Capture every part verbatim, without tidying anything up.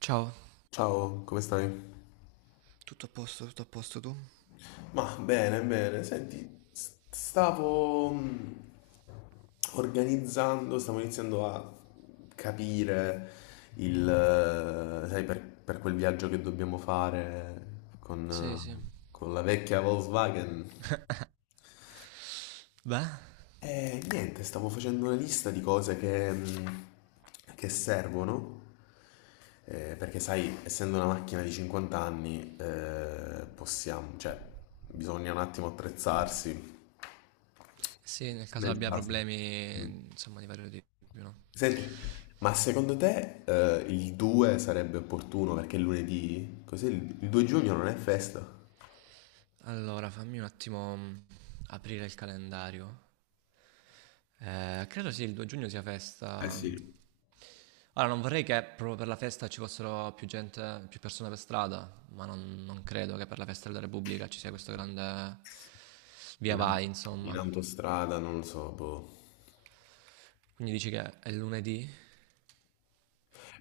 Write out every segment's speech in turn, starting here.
Ciao. Ciao, come stai? Tutto a posto, tutto a posto tu? Ma bene, bene, senti, s- stavo mm, organizzando, stavo iniziando a capire il, eh, sai, per, per quel viaggio che dobbiamo fare con, Sì, sì. eh, con la vecchia Volkswagen. Beh? E niente, stavo facendo una lista di cose che, mm, che servono, eh, perché sai, essendo una macchina di cinquanta anni, eh, possiamo, cioè, bisogna un attimo attrezzarsi Sì, nel caso nel abbia caso. problemi, Mm. insomma, di vario tipo, no? Senti, ma secondo te, eh, il due sarebbe opportuno perché è lunedì? Così il, il due giugno non è festa? Allora, fammi un attimo mm, aprire il calendario. Eh, credo sì, il due giugno sia Eh festa. sì. Ora, non vorrei che proprio per la festa ci fossero più gente, più persone per strada, ma non, non credo che per la festa della Repubblica ci sia questo grande via In, vai, aut- in insomma. autostrada, non lo so, boh. Quindi dici che è lunedì?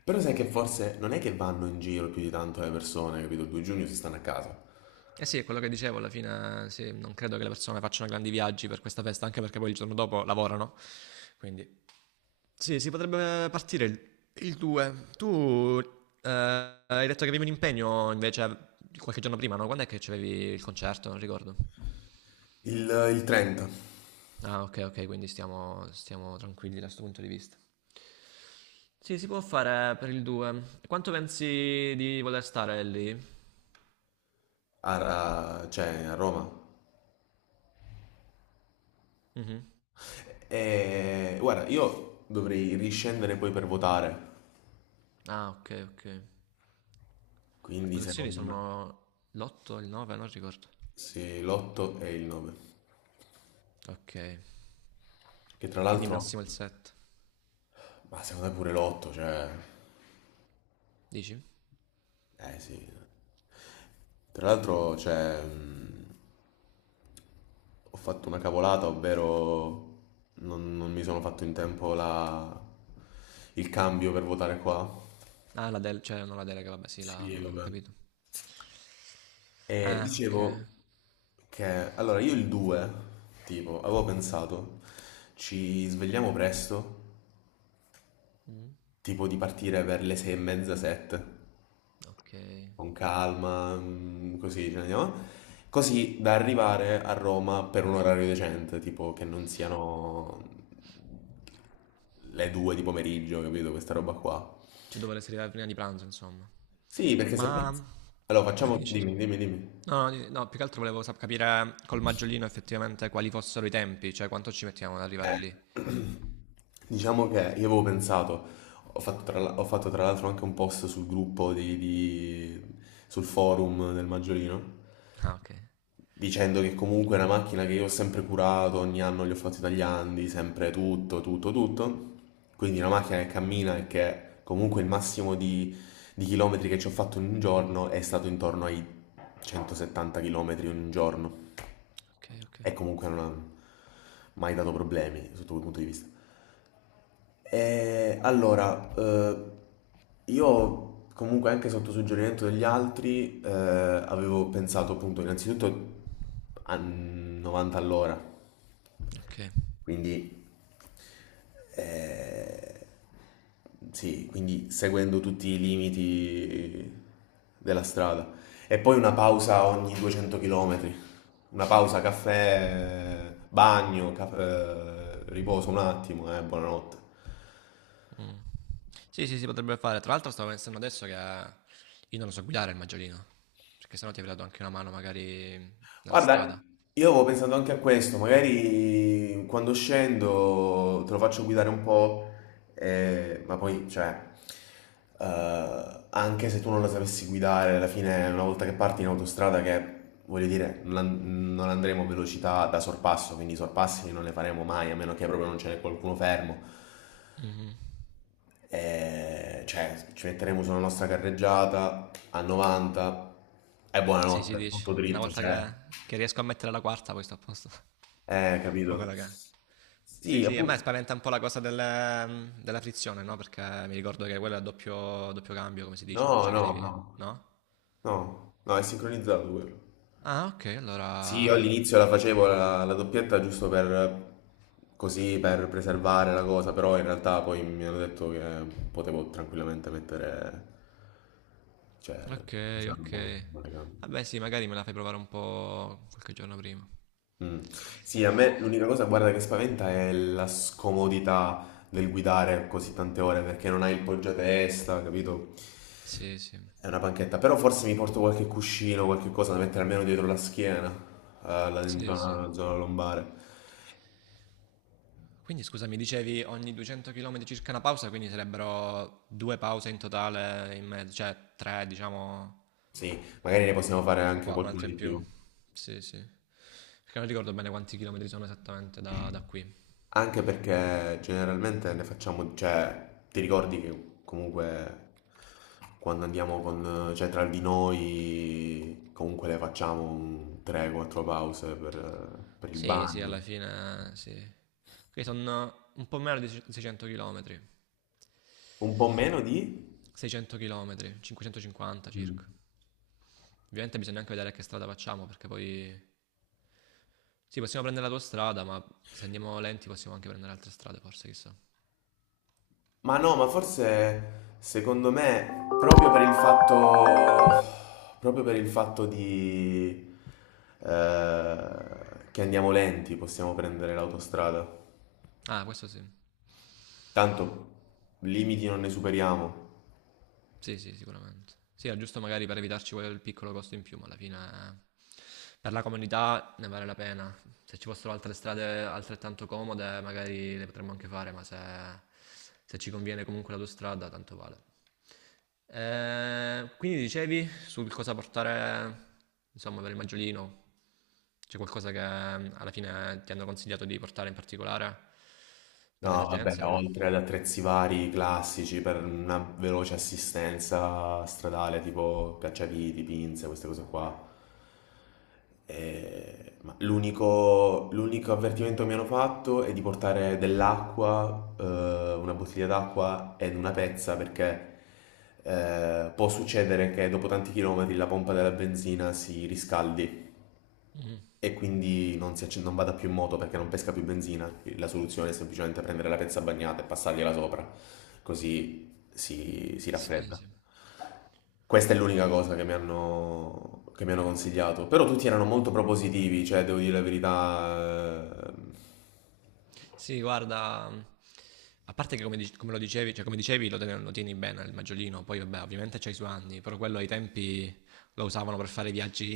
Però sai che forse non è che vanno in giro più di tanto le persone, capito? Il due giugno si stanno a casa. Eh sì, è quello che dicevo, alla fine eh, sì, non credo che le persone facciano grandi viaggi per questa festa, anche perché poi il giorno dopo lavorano. Quindi sì, si potrebbe partire il, il due. Tu eh, hai detto che avevi un impegno invece qualche giorno prima, no? Quando è che c'avevi il concerto? Non ricordo. Il, il trenta, Ah, ok, ok, quindi stiamo, stiamo tranquilli da questo punto di vista. Sì, si può fare per il due. Quanto pensi di voler stare lì? a, a- cioè a Roma. Mhm. E guarda, io dovrei riscendere poi per votare. Ah, ok, ok. Quindi Votazioni secondo me sono l'otto, il nove, non ricordo. sì, l'otto e il nove. Ok, Che tra quindi l'altro, massimo il sette. ma secondo me pure l'otto, cioè. Dici? Eh sì. Tra l'altro, cioè, mh, ho fatto una cavolata, ovvero non, non mi sono fatto in tempo la- il cambio per votare qua. Ah, la del... cioè non la delega, vabbè, sì, Sì, la... ho vabbè. capito. E Ah, ok. dicevo che allora io il due, tipo, avevo pensato, ci svegliamo presto, Mm, tipo di partire per le sei e mezza, sette, ok. con calma, mm, così, ce ne andiamo. Così da arrivare a Roma per un orario decente, tipo che non siano le due di pomeriggio, capito? Questa roba qua. Cioè dovrei arrivare prima di pranzo, insomma. Sì, perché se. Ma... Allora, Come facciamo. finisce? Scusa? Dimmi, dimmi, dimmi. No, no, no, più che altro volevo sap- capire col maggiolino effettivamente quali fossero i tempi, cioè quanto ci mettiamo ad arrivare Eh, lì. diciamo che io avevo pensato, ho fatto tra, l'al- ho fatto tra l'altro anche un post sul gruppo di, di- sul forum del Maggiolino. Ah, ok. Dicendo che comunque è una macchina che io ho sempre curato, ogni anno gli ho fatto i tagliandi, sempre tutto, tutto, tutto. Quindi una macchina che cammina e che comunque il massimo di, di chilometri che ci ho fatto in un giorno è stato intorno ai centosettanta chilometri in un giorno. Ok, ok, E comunque non ha mai dato problemi sotto quel punto di vista. Eh, allora, eh, io comunque anche sotto suggerimento degli altri eh, avevo pensato appunto innanzitutto a novanta all'ora, ok. quindi eh, sì, quindi seguendo tutti i limiti della strada. E poi una pausa ogni duecento chilometri, una pausa caffè, bagno, ca- eh, riposo un attimo, eh, buonanotte. Sì, sì, si potrebbe fare. Tra l'altro stavo pensando adesso che eh, io non lo so guidare il maggiolino, perché sennò ti avrei dato anche una mano magari nella Guarda, strada. io avevo pensato anche a questo, magari quando scendo te lo faccio guidare un po', eh, ma poi, cioè, eh, anche se tu non la sapessi guidare, alla fine una volta che parti in autostrada, che voglio dire, non, an- non andremo a velocità da sorpasso, quindi i sorpassi non ne faremo mai, a meno che proprio non ce n'è qualcuno fermo. Eh, cioè, ci metteremo sulla nostra carreggiata a novanta e Sì, sì, buonanotte, dici. tutto Una dritto, volta cioè. che, che riesco a mettere la quarta, poi sto a posto. Eh, O Capito? quella che è. Sì, Sì, sì, a me appunto. spaventa un po' la cosa del- della frizione, no? Perché mi ricordo che quello è a doppio, doppio cambio, come si dice. No, Cioè che no, devi. no, No? no, no, è sincronizzato quello. Ah, ok, Sì, io allora. all'inizio la facevo la, la doppietta giusto per così, per preservare la cosa, però in realtà poi mi hanno detto che potevo tranquillamente mettere, cioè, Ok, usarlo ok. come telecamera. Vabbè, sì, magari me la fai provare un po' qualche giorno prima. Mm. Sì, a me l'unica cosa, guarda, che spaventa è la scomodità del guidare così tante ore perché non hai il poggiatesta, capito? Sì, sì. È una panchetta, però forse mi porto qualche cuscino, qualche cosa da mettere almeno dietro la schiena, eh, la in Sì, sì. zona, zona lombare. Quindi scusa, mi dicevi ogni duecento chilometri circa una pausa, quindi sarebbero due pause in totale in mezzo, cioè tre, diciamo, Sì, magari ne possiamo fare o anche qua, qualcuno un'altra in di più. più. Sì, sì. Perché non ricordo bene quanti chilometri sono esattamente da, da qui. Anche perché generalmente ne facciamo, cioè, ti ricordi che comunque quando andiamo con, cioè, tra di noi, comunque le facciamo un tre o quattro pause per, per il Sì, sì, bagno. alla fine sì. Ok, sono un po' meno di seicento chilometri. Un po' meno di? seicento chilometri, cinquecentocinquanta Mm. circa. Ovviamente bisogna anche vedere che strada facciamo, perché poi. Sì, possiamo prendere la tua strada, ma se andiamo lenti possiamo anche prendere altre strade, forse, chissà. Ma no, ma forse secondo me proprio per il fatto, proprio per il fatto di, eh, che andiamo lenti possiamo prendere l'autostrada. Ah, questo sì. Tanto limiti non ne superiamo. Sì, sì, sicuramente. Sì, è giusto magari per evitarci quel piccolo costo in più, ma alla fine eh, per la comunità ne vale la pena. Se ci fossero altre strade altrettanto comode, magari le potremmo anche fare, ma se, se ci conviene comunque l'autostrada, tanto vale. Eh, quindi dicevi sul cosa portare, insomma, per il maggiolino, c'è qualcosa che eh, alla fine ti hanno consigliato di portare in particolare per le No, vabbè, emergenze o no? oltre ad attrezzi vari classici per una veloce assistenza stradale, tipo cacciaviti, pinze, queste cose qua. Eh, ma l'unico l'unico avvertimento che mi hanno fatto è di portare dell'acqua, eh, una bottiglia d'acqua ed una pezza perché eh, può succedere che dopo tanti chilometri la pompa della benzina si riscaldi Mhm. e quindi non, si acc- non vada più in moto perché non pesca più benzina. La soluzione è semplicemente prendere la pezza bagnata e passargliela sopra, così si, si Sì, raffredda. sì. Questa è l'unica cosa che mi hanno, che mi hanno consigliato, però tutti erano molto propositivi, cioè devo dire la verità. eh, Sì, guarda, a parte che come, dic- come lo dicevi, cioè come dicevi lo, ten- lo tieni bene il maggiolino, poi vabbè, ovviamente c'hai i suoi anni, però quello ai tempi lo usavano per fare viaggi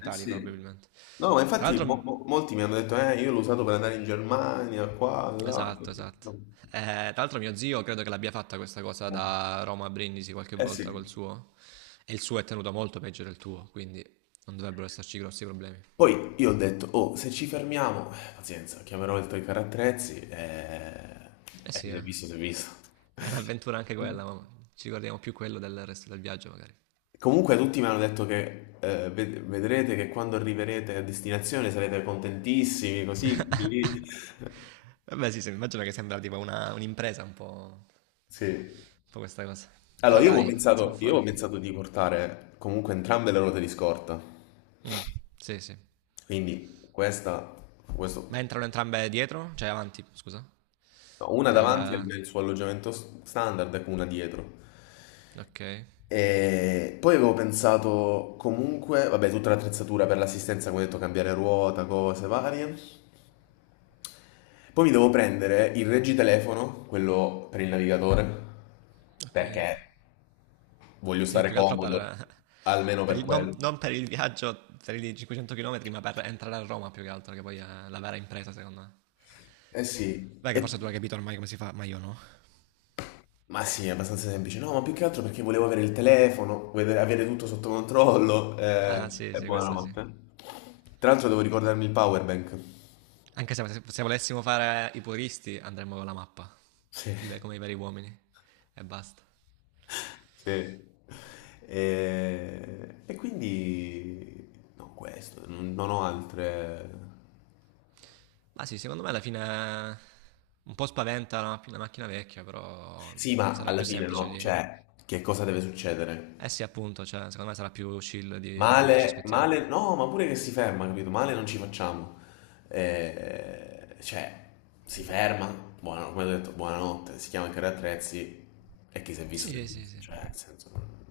Eh sì. probabilmente. No, ma Tra infatti mo- l'altro, mo- molti mi hanno detto, eh, io l'ho usato per andare in Germania, qua, là. esatto, esatto. Eh, tra l'altro mio zio credo che l'abbia fatta questa cosa da Roma a Brindisi qualche Eh sì. volta col suo, e il suo è tenuto molto peggio del tuo, quindi non dovrebbero esserci grossi problemi. Poi io ho detto, oh, se ci fermiamo, eh, pazienza, chiamerò il tuoi carattrezzi e... Eh sì, e eh. visto si è visto. È un'avventura anche quella, ma ci ricordiamo più quello del resto del viaggio magari. Comunque tutti mi hanno detto che eh, ved- vedrete che quando arriverete a destinazione sarete contentissimi, così, così. Vabbè, sì, sì, immagino che sembra tipo una, un'impresa un po', un Sì. po' questa cosa. Allora, Però io avevo dai, si può pensato, io avevo fare. pensato di portare comunque entrambe le ruote di scorta, Mm, sì, sì. quindi questa, Ma questo, entrano entrambe dietro? Cioè avanti, scusa. no, una Nel... davanti al- nel suo alloggiamento s- standard e una dietro. Ok, E poi avevo pensato comunque, vabbè, tutta l'attrezzatura per l'assistenza, come ho detto, cambiare ruota, cose varie. Poi mi devo prendere il reggitelefono, quello per il navigatore, ok. perché voglio Sì, stare più che altro comodo, per... almeno per per il- non, quello. non per il viaggio per i cinquecento chilometri, ma per entrare a Roma più che altro, che poi è la vera impresa, secondo me. Eh sì, Beh, che e- forse tu hai capito ormai come si fa, ma io no. ma sì, è abbastanza semplice. No, ma più che altro perché volevo avere il telefono, vedere- avere tutto sotto controllo. Ah, eh, sì, E sì, questo sì. buonanotte. Tra l'altro devo ricordarmi il power bank. Anche se, se volessimo fare i puristi, andremmo con la mappa. Sì. I ve- Come i veri uomini. E basta. Sì. E, e quindi no, questo, non, non ho altre. Ma sì, secondo me alla fine un po' spaventa la, la macchina vecchia, però Sì, mh, ma sarà alla più fine semplice no, di. cioè, che cosa deve succedere? Eh sì, appunto, cioè, secondo me sarà più chill di, di quanto ci Male, aspettiamo. male, no, ma pure che si ferma, capito? Male non ci facciamo. Eh, cioè, si ferma, buona- come ho detto, buonanotte, si chiama Carri Attrezzi e chi si è visto si è Sì, sì, visto, sì. cioè, nel senso.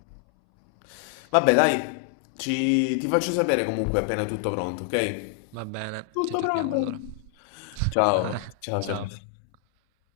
Vabbè, dai, ci- ti faccio sapere comunque appena è tutto pronto, ok? Va bene, ci Tutto aggiorniamo pronto. allora. Ciao, ciao, ciao, Ciao. ciao.